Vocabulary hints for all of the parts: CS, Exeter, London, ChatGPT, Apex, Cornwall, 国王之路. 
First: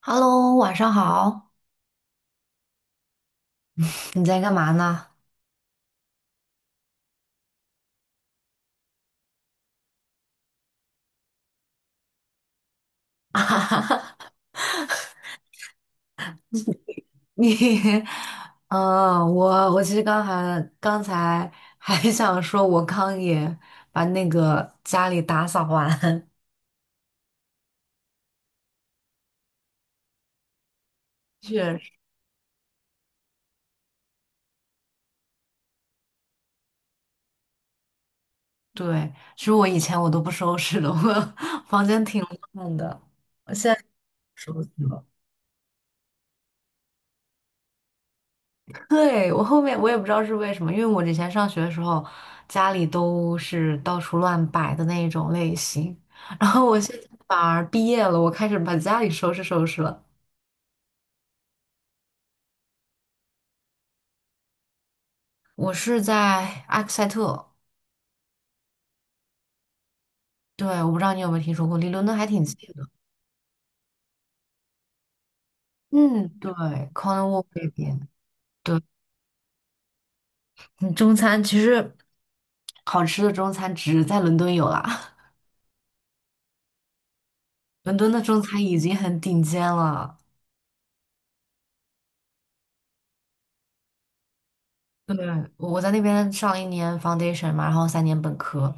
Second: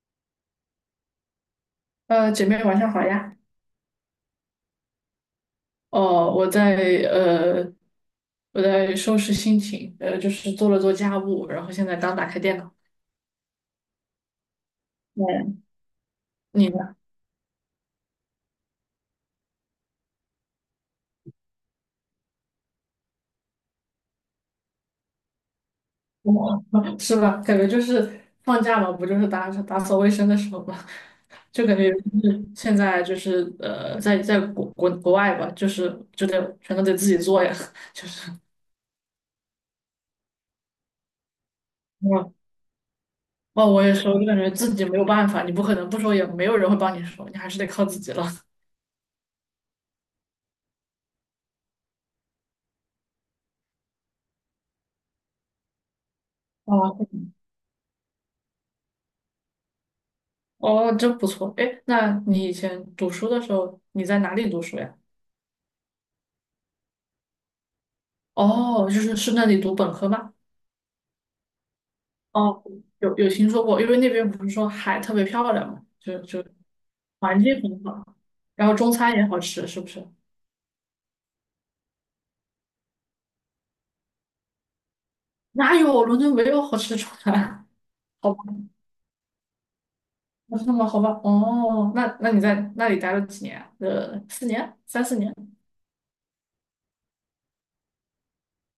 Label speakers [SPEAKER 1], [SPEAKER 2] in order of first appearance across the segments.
[SPEAKER 1] Hello,晚上好。
[SPEAKER 2] 姐妹晚上好呀。
[SPEAKER 1] 你在干嘛呢？
[SPEAKER 2] 哦，我在呃，我在收拾心情，就是做家务，然后现在刚打开电脑。
[SPEAKER 1] 啊
[SPEAKER 2] 嗯，你呢？
[SPEAKER 1] 你，嗯,我其实刚还刚才还想说，我刚也把那个家里打扫完。
[SPEAKER 2] 我 是吧？感觉就是放假嘛，不就是打打扫卫生的时候嘛，就感
[SPEAKER 1] 确实，
[SPEAKER 2] 觉就是现在就是在在国外吧，就是就得全都得自己做呀。
[SPEAKER 1] 对，其实我以前都不收拾的，我 房间挺
[SPEAKER 2] 哇
[SPEAKER 1] 乱的，我
[SPEAKER 2] 哦，
[SPEAKER 1] 现
[SPEAKER 2] 我
[SPEAKER 1] 在
[SPEAKER 2] 也是，我就感觉
[SPEAKER 1] 收拾
[SPEAKER 2] 自己没有
[SPEAKER 1] 了。
[SPEAKER 2] 办法，你不可能不收，也没有人会帮你收，你还是得靠自己了。
[SPEAKER 1] 对，我后面我也不知道是为什么，因为我之前上学的时候，家里都是到处乱摆的那种类型，然后我
[SPEAKER 2] 哦。
[SPEAKER 1] 现在反而毕业了，我开始把家里收拾收拾了。
[SPEAKER 2] 哦，真不错。哎，那你以前读书的时候，你在哪里读书呀？
[SPEAKER 1] 我是在埃克塞特，
[SPEAKER 2] 哦，就是是那里读本科吗？
[SPEAKER 1] 对，我不知道你有没有听说过，离伦敦还挺近
[SPEAKER 2] 哦，
[SPEAKER 1] 的。
[SPEAKER 2] 有有听说过，因为那边不是说海特别漂亮嘛，就
[SPEAKER 1] 嗯，
[SPEAKER 2] 就
[SPEAKER 1] 对
[SPEAKER 2] 环
[SPEAKER 1] ，Cornwall
[SPEAKER 2] 境
[SPEAKER 1] 那
[SPEAKER 2] 很好，
[SPEAKER 1] 边，
[SPEAKER 2] 然后
[SPEAKER 1] 对，
[SPEAKER 2] 中餐也好吃，是不是？
[SPEAKER 1] 嗯中餐其实好吃的中餐只在伦敦有啦，
[SPEAKER 2] 哪有伦敦没有好吃的中餐？
[SPEAKER 1] 伦敦 的
[SPEAKER 2] 好
[SPEAKER 1] 中
[SPEAKER 2] 吧，
[SPEAKER 1] 餐已经很顶尖了。
[SPEAKER 2] 那是吗？好吧，哦，那你在那里待了几年啊四年，三四年。
[SPEAKER 1] 对，我在那边上了一年 foundation 嘛，然后三年本科。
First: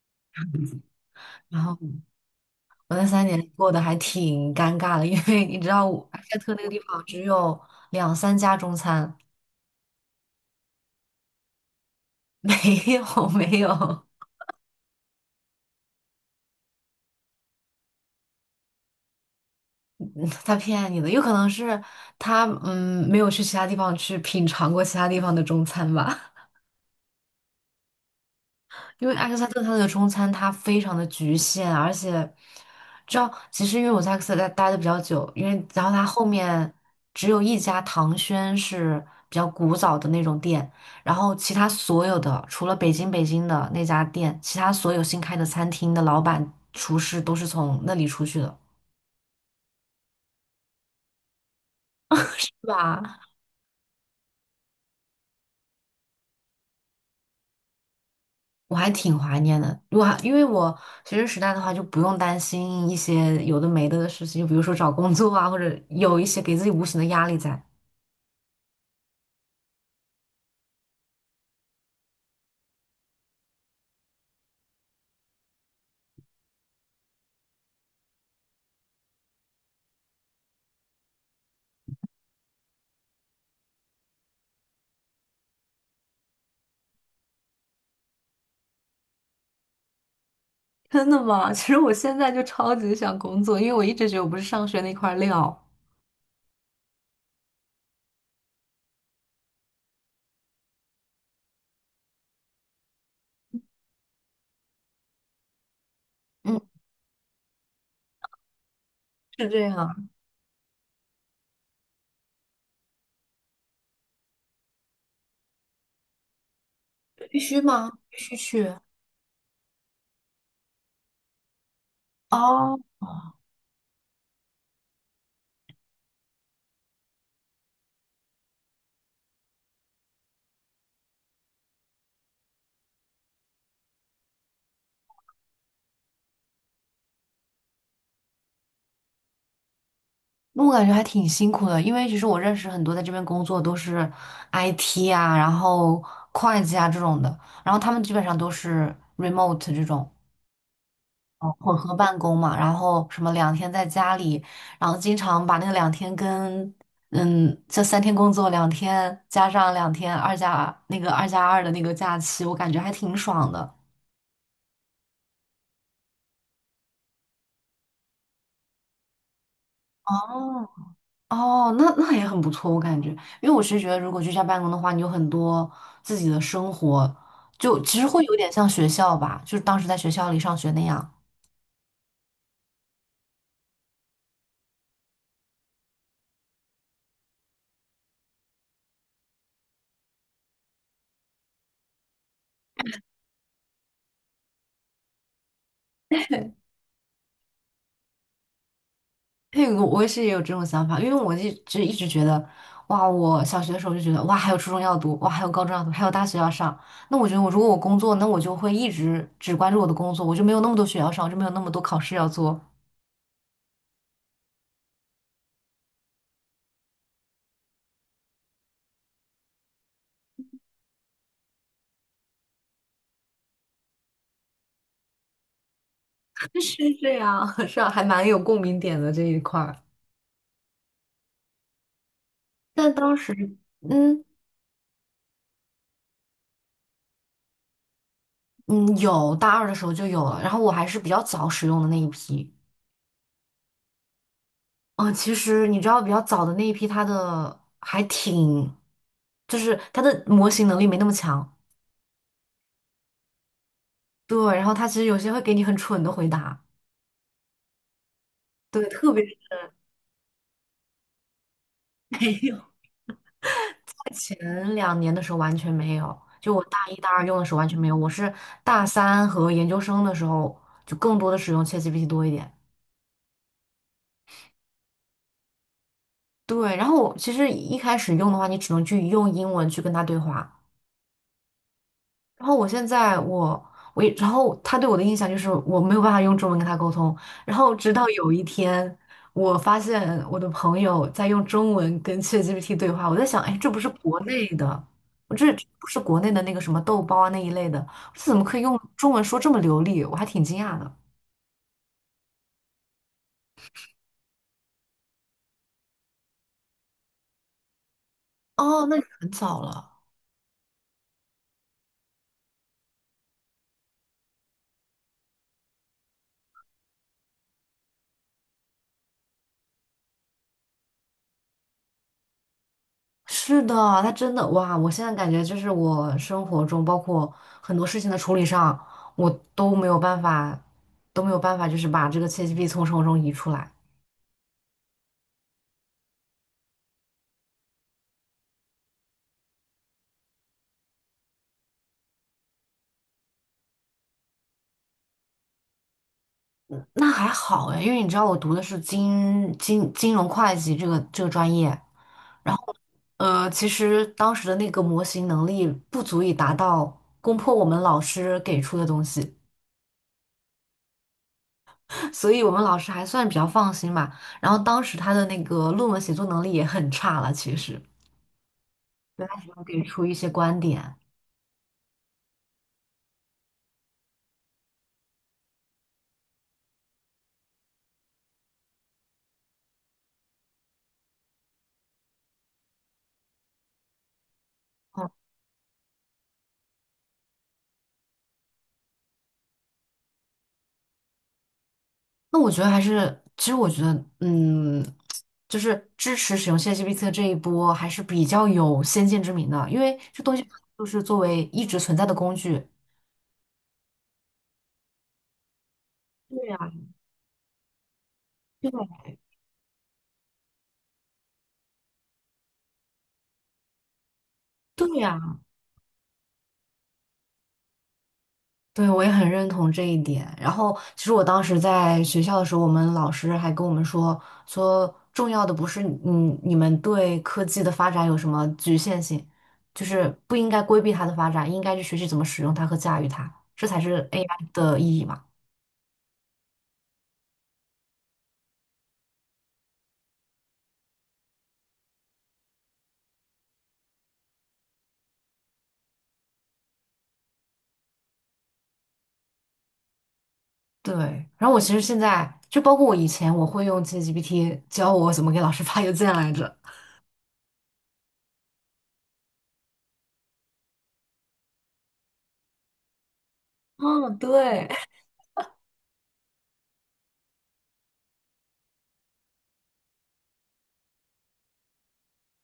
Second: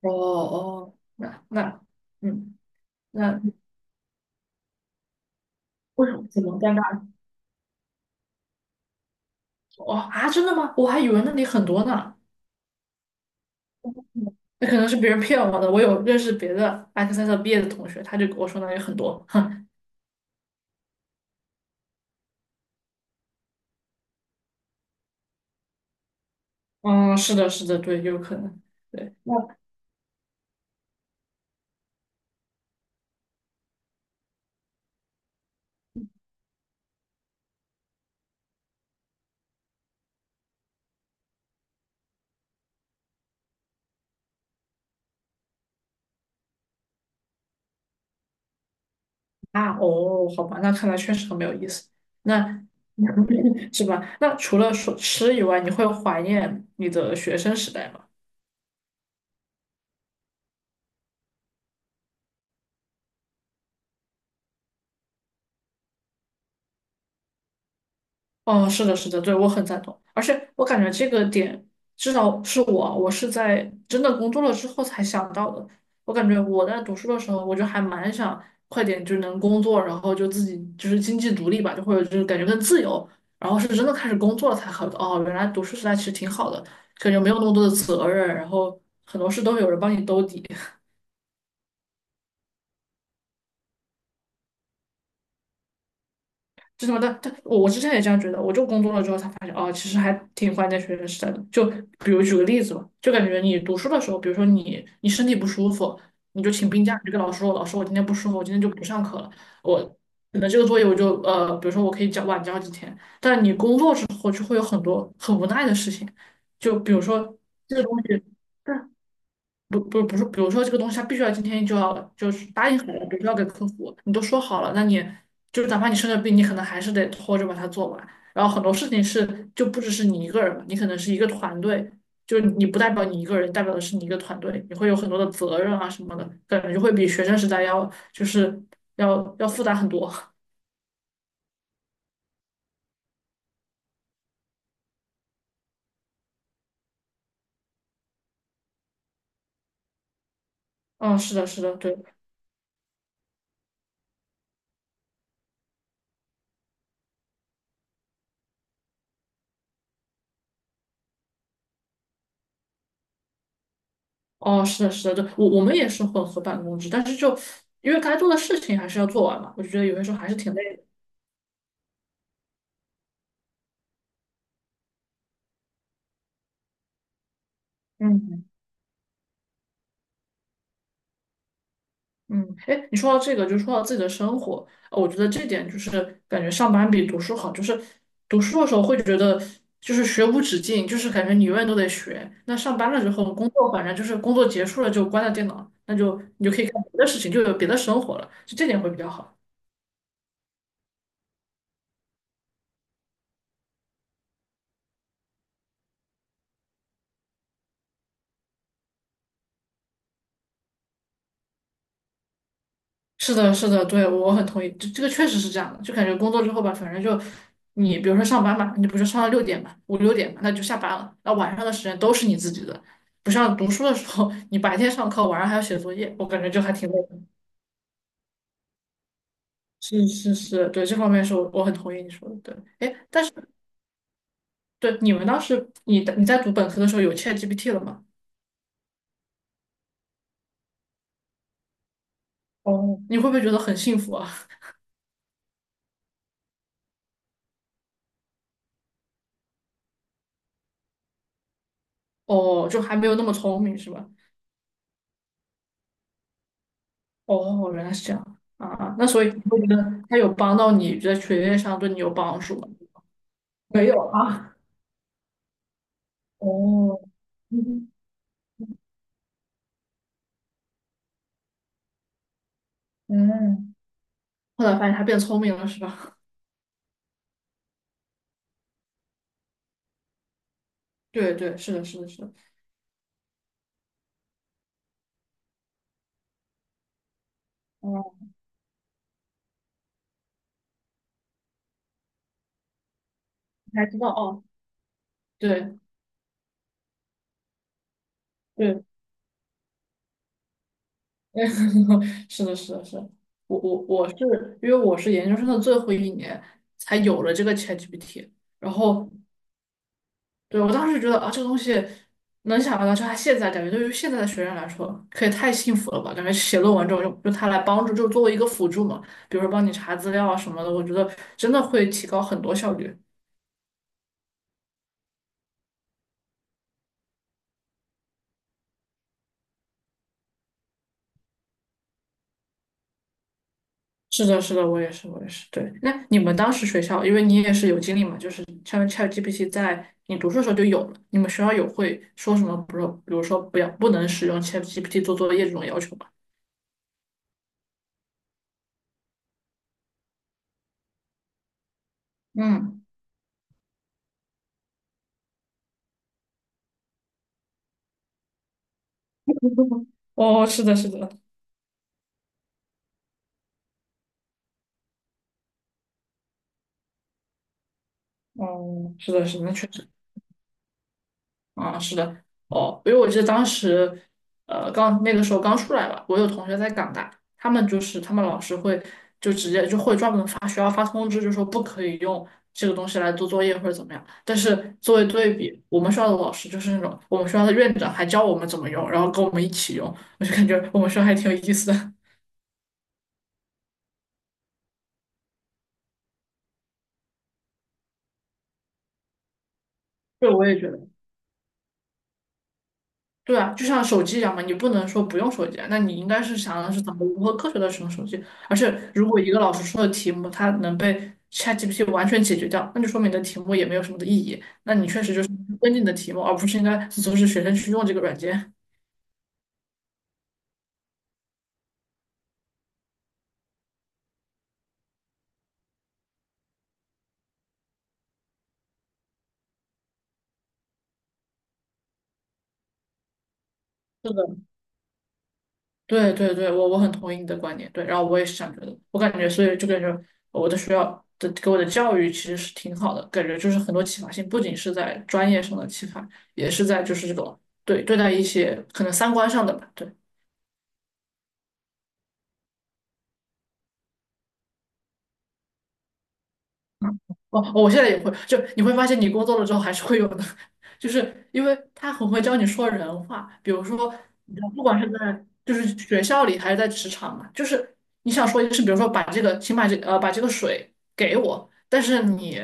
[SPEAKER 2] 哦哦，那
[SPEAKER 1] 然后
[SPEAKER 2] 那嗯，
[SPEAKER 1] 我那三年
[SPEAKER 2] 那
[SPEAKER 1] 过得还挺尴尬的，因为你知道我
[SPEAKER 2] 为什
[SPEAKER 1] 埃
[SPEAKER 2] 么
[SPEAKER 1] 塞
[SPEAKER 2] 怎
[SPEAKER 1] 特
[SPEAKER 2] 么
[SPEAKER 1] 那个
[SPEAKER 2] 尴
[SPEAKER 1] 地方
[SPEAKER 2] 尬？
[SPEAKER 1] 只有两三家中餐，
[SPEAKER 2] 哦啊，真的吗？我还以为那里很多呢。
[SPEAKER 1] 没有没有，
[SPEAKER 2] 那可能是别人骗我的。我有认识别的埃克塞特毕业的同学，他就跟我说那里很多。哼，
[SPEAKER 1] 嗯他骗你的，有可能是他没有去其他地方去品尝过其他地方的中餐吧。
[SPEAKER 2] 嗯，是的，是的，对，有可能。
[SPEAKER 1] 因为
[SPEAKER 2] 对，
[SPEAKER 1] 艾
[SPEAKER 2] 那
[SPEAKER 1] 克萨特它的中餐它非常的局限，而且知道，其实因为我在艾克萨特待的比较久，然后它后面只有一家唐轩是比较古早的那种店，然后其他所有的除了北京的那家店，其他所有新开的餐厅的老板厨师都是从那里出去的，
[SPEAKER 2] 啊，哦，好吧，那看来确实很没有意思。
[SPEAKER 1] 对
[SPEAKER 2] 那
[SPEAKER 1] 吧？
[SPEAKER 2] 是吧？那除了说吃以外，你会怀念你的学生时代吗？
[SPEAKER 1] 我还挺怀念的，因为我学生时代的话，就不用担心一些有的没的的事情，就比如说找工作啊，或者有一些给自己无形的压力在。
[SPEAKER 2] 哦，是的，是的，对，我很赞同，而且我感觉这个点，至少是我，我是在真的工作了之后才想到的。我感觉我在读书的时候，我就还蛮想快点就能工作，然后就自己就是经济独立吧，就或者就是感觉更自由。然后是真的开始工作了才好，哦，原来读书时代其实挺好的，感觉没有那么多的责任，然后很多事都有人帮你兜底。
[SPEAKER 1] 真的吗？其实我现在就超级想工作，因为我一直觉得我不是上学那块料。
[SPEAKER 2] 就什么的，但我之前也这样觉得，我就工作了之后才发现，哦，其实还挺怀念学生时代的。就比如举个例子吧，就感觉你读书的时候，比如说你身体不舒服，你就
[SPEAKER 1] 嗯，
[SPEAKER 2] 请病假，你就跟老师说，老师我今天不舒服，我今天就不上课了，
[SPEAKER 1] 是这
[SPEAKER 2] 我
[SPEAKER 1] 样。
[SPEAKER 2] 那这个作业我就比如说我可以交几天。但你工作之后就会有很多很无奈的事情，就比如说
[SPEAKER 1] 必须
[SPEAKER 2] 这个东
[SPEAKER 1] 吗？必须
[SPEAKER 2] 西。
[SPEAKER 1] 去。
[SPEAKER 2] 不是，比如说这个东西，它必须要今天就要就是答
[SPEAKER 1] 哦，
[SPEAKER 2] 应好了，比如说要给客户，你都说好了，那你就是哪怕你生了病，你可能还是得拖着把它做完。然后很多事情是就不只是你一个人嘛，你可能是一个团队，就是你不代表你一个人，代表的是你一个团队，你会有很多的责任啊什么的，感觉会比学生时代要就是要复杂很多。
[SPEAKER 1] 那我感觉还挺辛苦的，因为其实我认识很多在这边工作都是 IT 啊，然后会计啊这种的，然后他们基本上都是 remote 这种。
[SPEAKER 2] 嗯，是的，
[SPEAKER 1] 哦，
[SPEAKER 2] 是
[SPEAKER 1] 混
[SPEAKER 2] 的，
[SPEAKER 1] 合
[SPEAKER 2] 对，
[SPEAKER 1] 办公嘛，然后什么两天在家里，然后经常把那个两天跟这三天工作，两天加上两天二加那个二加二的那个假期，我感觉还挺爽的。
[SPEAKER 2] 哦，是的，是的，对，我我们也是混合办公制，但是就因为该做的事情还是要做完嘛，我就觉得有些时候还是挺
[SPEAKER 1] 哦
[SPEAKER 2] 累的。
[SPEAKER 1] 哦，那那也很不错，我感觉，因为我是觉得，如果居家办公的话，你有很多自己的生活，就其实会有
[SPEAKER 2] 嗯。
[SPEAKER 1] 点像学校吧，就是当时在学校里上学那样。
[SPEAKER 2] 嗯，哎，你说到这个，就说到自己的生活，我觉得这点就是感觉上班比读书好，就是读书的时候会觉得就是学无止境，就是感觉你永远都得学。那上班了之后，工作反正就是工作结束了就关了电脑，那就你就可以干别的事情，就有别的生活了，就这点会比较好。
[SPEAKER 1] 对，我也是也有这种想法，因为我一直觉得，哇，我小学的时候就觉得，哇，还有初中要读，哇，还有高中要读，还有大学要上。那我觉得我，如果我工作，那我就会一直只关注我的工作，我就没有那么多学校上，我就没有那么多考试要做。
[SPEAKER 2] 是的，是的，对，我很同意，这个确实是这样的，就感觉工作之后吧，反正就你比如说上班嘛，你不是上到六点嘛，五六点嘛，那就下班了，那晚上的时间都是你自己的，不像读书的时候，你白天上课，晚上还要写作业，我感觉 就还挺
[SPEAKER 1] 是
[SPEAKER 2] 累
[SPEAKER 1] 这
[SPEAKER 2] 的。
[SPEAKER 1] 样，是啊，还蛮有共鸣点的这一块儿。
[SPEAKER 2] 是是是，对，这方面是我很同意你说的，对，
[SPEAKER 1] 但
[SPEAKER 2] 哎，
[SPEAKER 1] 当
[SPEAKER 2] 但
[SPEAKER 1] 时，
[SPEAKER 2] 是
[SPEAKER 1] 嗯
[SPEAKER 2] 对你们当时你在读本科的时候有 ChatGPT 了吗？
[SPEAKER 1] 嗯，有大二的时候就有了，然后我还是比较早使用的那一批。
[SPEAKER 2] 哦，你会不会觉得很幸福啊？
[SPEAKER 1] 嗯，其实你知道，比较早的那一批，它的还挺，就是它的模型能力没那么强。
[SPEAKER 2] 哦，就还没有那么聪明是吧？
[SPEAKER 1] 对，然后他其实有些会给你很蠢的回答，
[SPEAKER 2] 哦，哦原来是这样
[SPEAKER 1] 对，
[SPEAKER 2] 啊，那
[SPEAKER 1] 特
[SPEAKER 2] 所
[SPEAKER 1] 别
[SPEAKER 2] 以
[SPEAKER 1] 是
[SPEAKER 2] 你会觉得他有帮到你在学业上对你有
[SPEAKER 1] 没
[SPEAKER 2] 帮助
[SPEAKER 1] 有。
[SPEAKER 2] 吗？没有 啊，
[SPEAKER 1] 前两年的时候完全没有，就我大一
[SPEAKER 2] 哦，
[SPEAKER 1] 大二用的时候完全没
[SPEAKER 2] 嗯，
[SPEAKER 1] 有，大三和研究生的时候就更多的使用 ChatGPT 多一点。
[SPEAKER 2] 嗯，后来发现他变聪明了，是吧？
[SPEAKER 1] 对，然后我其实一开始用的话，你只能去用英文去跟他对话，
[SPEAKER 2] 对对，是的，是的，是的，
[SPEAKER 1] 然后我现在我我一，然后他对我的印象就是我没有办法用中文跟他沟通。然后直
[SPEAKER 2] 哦，
[SPEAKER 1] 到有一天，我发现我的朋友在用中文跟 ChatGPT 对话，我在想，哎，这
[SPEAKER 2] 你
[SPEAKER 1] 不
[SPEAKER 2] 还
[SPEAKER 1] 是
[SPEAKER 2] 知道
[SPEAKER 1] 国
[SPEAKER 2] 哦，
[SPEAKER 1] 内的，我这
[SPEAKER 2] 对
[SPEAKER 1] 不是国内的那个什么豆包啊那一类的，这怎么可以用
[SPEAKER 2] 对，
[SPEAKER 1] 中文说这么流利？我还挺惊讶的。
[SPEAKER 2] 是的，是的，是的，我是因为我是研究生的最后一年才有了这个 ChatGPT，然
[SPEAKER 1] 哦，那你
[SPEAKER 2] 后
[SPEAKER 1] 很早了。
[SPEAKER 2] 对，我当时觉得啊，这个东西能想到，就他现在感觉对于现在的学生来说，可以太幸福了吧？感觉写论文这种用它来帮助，就作为一个辅助嘛，比如说帮你查资料啊什么的，我觉得真的会提高很多效率。
[SPEAKER 1] 是的，他真的哇！我现在感觉就是我生活中，包括很多事情的处理上，我都没有办法，都没有办法，就是把这个 c h a g p 从生活中移出来。
[SPEAKER 2] 是的，是的，我也是，我也是。对，那你们当时学校，因为你也是有经历嘛，就是像 ChatGPT 在你读书的时候就有了，你们学校有会说什么，比如说不要不能使用 ChatGPT 做作业这种要求吗？
[SPEAKER 1] 那还好哎，因为你知道我读的是金融会计这个专业，然后
[SPEAKER 2] 嗯，
[SPEAKER 1] 其实当时的那个模型能力不足以达到攻破我们老师给出的东西，
[SPEAKER 2] 哦，是的，是的，
[SPEAKER 1] 所以我们老师还算比较放心吧。然后当时他的那个论文写作能力也很差了，其实。
[SPEAKER 2] 哦，是的，
[SPEAKER 1] 对，他
[SPEAKER 2] 是的，
[SPEAKER 1] 只
[SPEAKER 2] 那
[SPEAKER 1] 欢
[SPEAKER 2] 确
[SPEAKER 1] 给
[SPEAKER 2] 实。
[SPEAKER 1] 出一些观点。
[SPEAKER 2] 啊，是的，哦，因为我记得当时，刚那个时候刚出来吧，我有同学在港大，他们就是他们老师会就直接就会专门发学校发通知，就说不可以用这个东西来做作业或者怎么样。但是作为
[SPEAKER 1] 嗯，
[SPEAKER 2] 对比，我们学校的老师就是那种我们学校的院长还教我们怎么用，然后跟我们一起用，我就感觉我们学校还挺有意思的。
[SPEAKER 1] 那我觉得还是，其实我觉得，嗯，就是支持使用 c h a t 这一波还是比较有先见之明的，因为 这
[SPEAKER 2] 对，
[SPEAKER 1] 东西
[SPEAKER 2] 我也觉
[SPEAKER 1] 就
[SPEAKER 2] 得。
[SPEAKER 1] 是作为一直存在的工具。
[SPEAKER 2] 对啊，就像手机一样嘛，你不能说不用手机啊那你应该是
[SPEAKER 1] 对
[SPEAKER 2] 想
[SPEAKER 1] 呀，
[SPEAKER 2] 的是怎么如何科学的使用手机。而且，
[SPEAKER 1] 对
[SPEAKER 2] 如果一个老师出的题目，它能被 ChatGPT 完全解决掉，那就说明你的题目也没有什么的意义。那你
[SPEAKER 1] 对
[SPEAKER 2] 确实
[SPEAKER 1] 呀，
[SPEAKER 2] 就是跟进你的题目，而不是应该阻止学生去用这个软件。
[SPEAKER 1] 对，我也很认同这一点。然后，其实我当时在学校的时候，我们老师还跟我们说，说重要的不是你们对科技的发展有什么局限性，就是不应该规避它的发展，应该去学习怎么使用它和驾驭它，这才是
[SPEAKER 2] 是的。
[SPEAKER 1] AI 的意义嘛。
[SPEAKER 2] 对对对，我很同意你的观点，对，然后我也是这样觉得，我感觉所以就感觉我的学校的给我的教育其实是挺好的，感觉就是很多启发性，不仅是在专业上的启发，也是在就是这种对对待一些可能三观上的吧，对。
[SPEAKER 1] 对。然后我其实现在就包括我以前，我会用 ChatGPT 教我怎么给老师发邮件来着。
[SPEAKER 2] 哦，哦我现在也会，就你会发现你工作了之后还是会有的，就是因为他很会教你说人话，比如说，
[SPEAKER 1] 嗯，
[SPEAKER 2] 你知道不
[SPEAKER 1] 对，
[SPEAKER 2] 管是在就是学校里还是在职场嘛，就是你想说一个事，比如说把这个，请把这把这个水给我，但是你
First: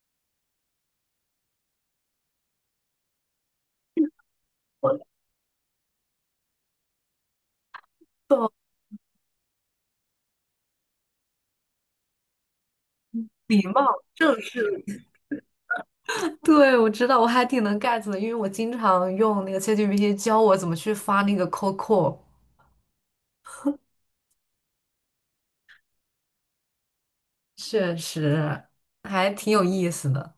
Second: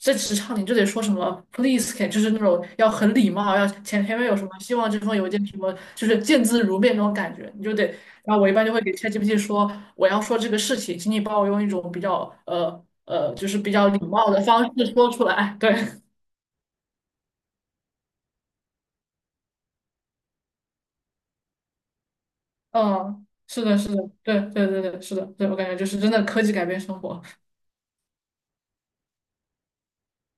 [SPEAKER 2] 在职场你就得说什么 please can，就是那种要很礼貌，要前面有什么希 望
[SPEAKER 1] 我
[SPEAKER 2] 这封邮件什么，就是见字如面那种感觉，你就得然后我
[SPEAKER 1] 懂，
[SPEAKER 2] 一般就会给 ChatGPT 说，我要说这个事情，请你帮我用一种比较就是
[SPEAKER 1] 礼
[SPEAKER 2] 比较
[SPEAKER 1] 貌
[SPEAKER 2] 礼貌
[SPEAKER 1] 正
[SPEAKER 2] 的方式
[SPEAKER 1] 式。
[SPEAKER 2] 说出来。对，
[SPEAKER 1] 对，我知道，我还挺能 get 的，因为我经常用那个 ChatGPT 教我怎么去发那个 COCO,
[SPEAKER 2] 嗯，是的，是的，对对对对，是的，对我感觉就是真的科技改变生活。
[SPEAKER 1] 确实还挺有意思的。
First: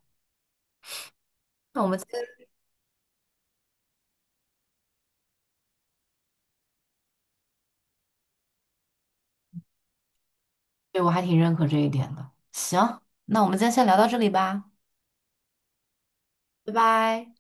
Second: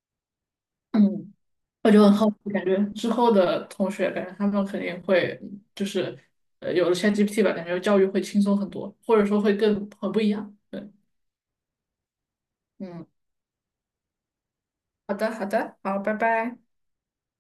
[SPEAKER 2] 嗯，
[SPEAKER 1] 那我
[SPEAKER 2] 我
[SPEAKER 1] 们
[SPEAKER 2] 就
[SPEAKER 1] 今
[SPEAKER 2] 很
[SPEAKER 1] 天，
[SPEAKER 2] 好奇，感觉之后的同学，感觉他们肯定会就是有了 ChatGPT 吧，感觉教育会轻松很多，或者说会更很不一样。对，
[SPEAKER 1] 对，我还挺认可这一点的。行，
[SPEAKER 2] 嗯，
[SPEAKER 1] 那我们今天先聊到这里吧，
[SPEAKER 2] 好的好的，好，拜拜。
[SPEAKER 1] 拜拜。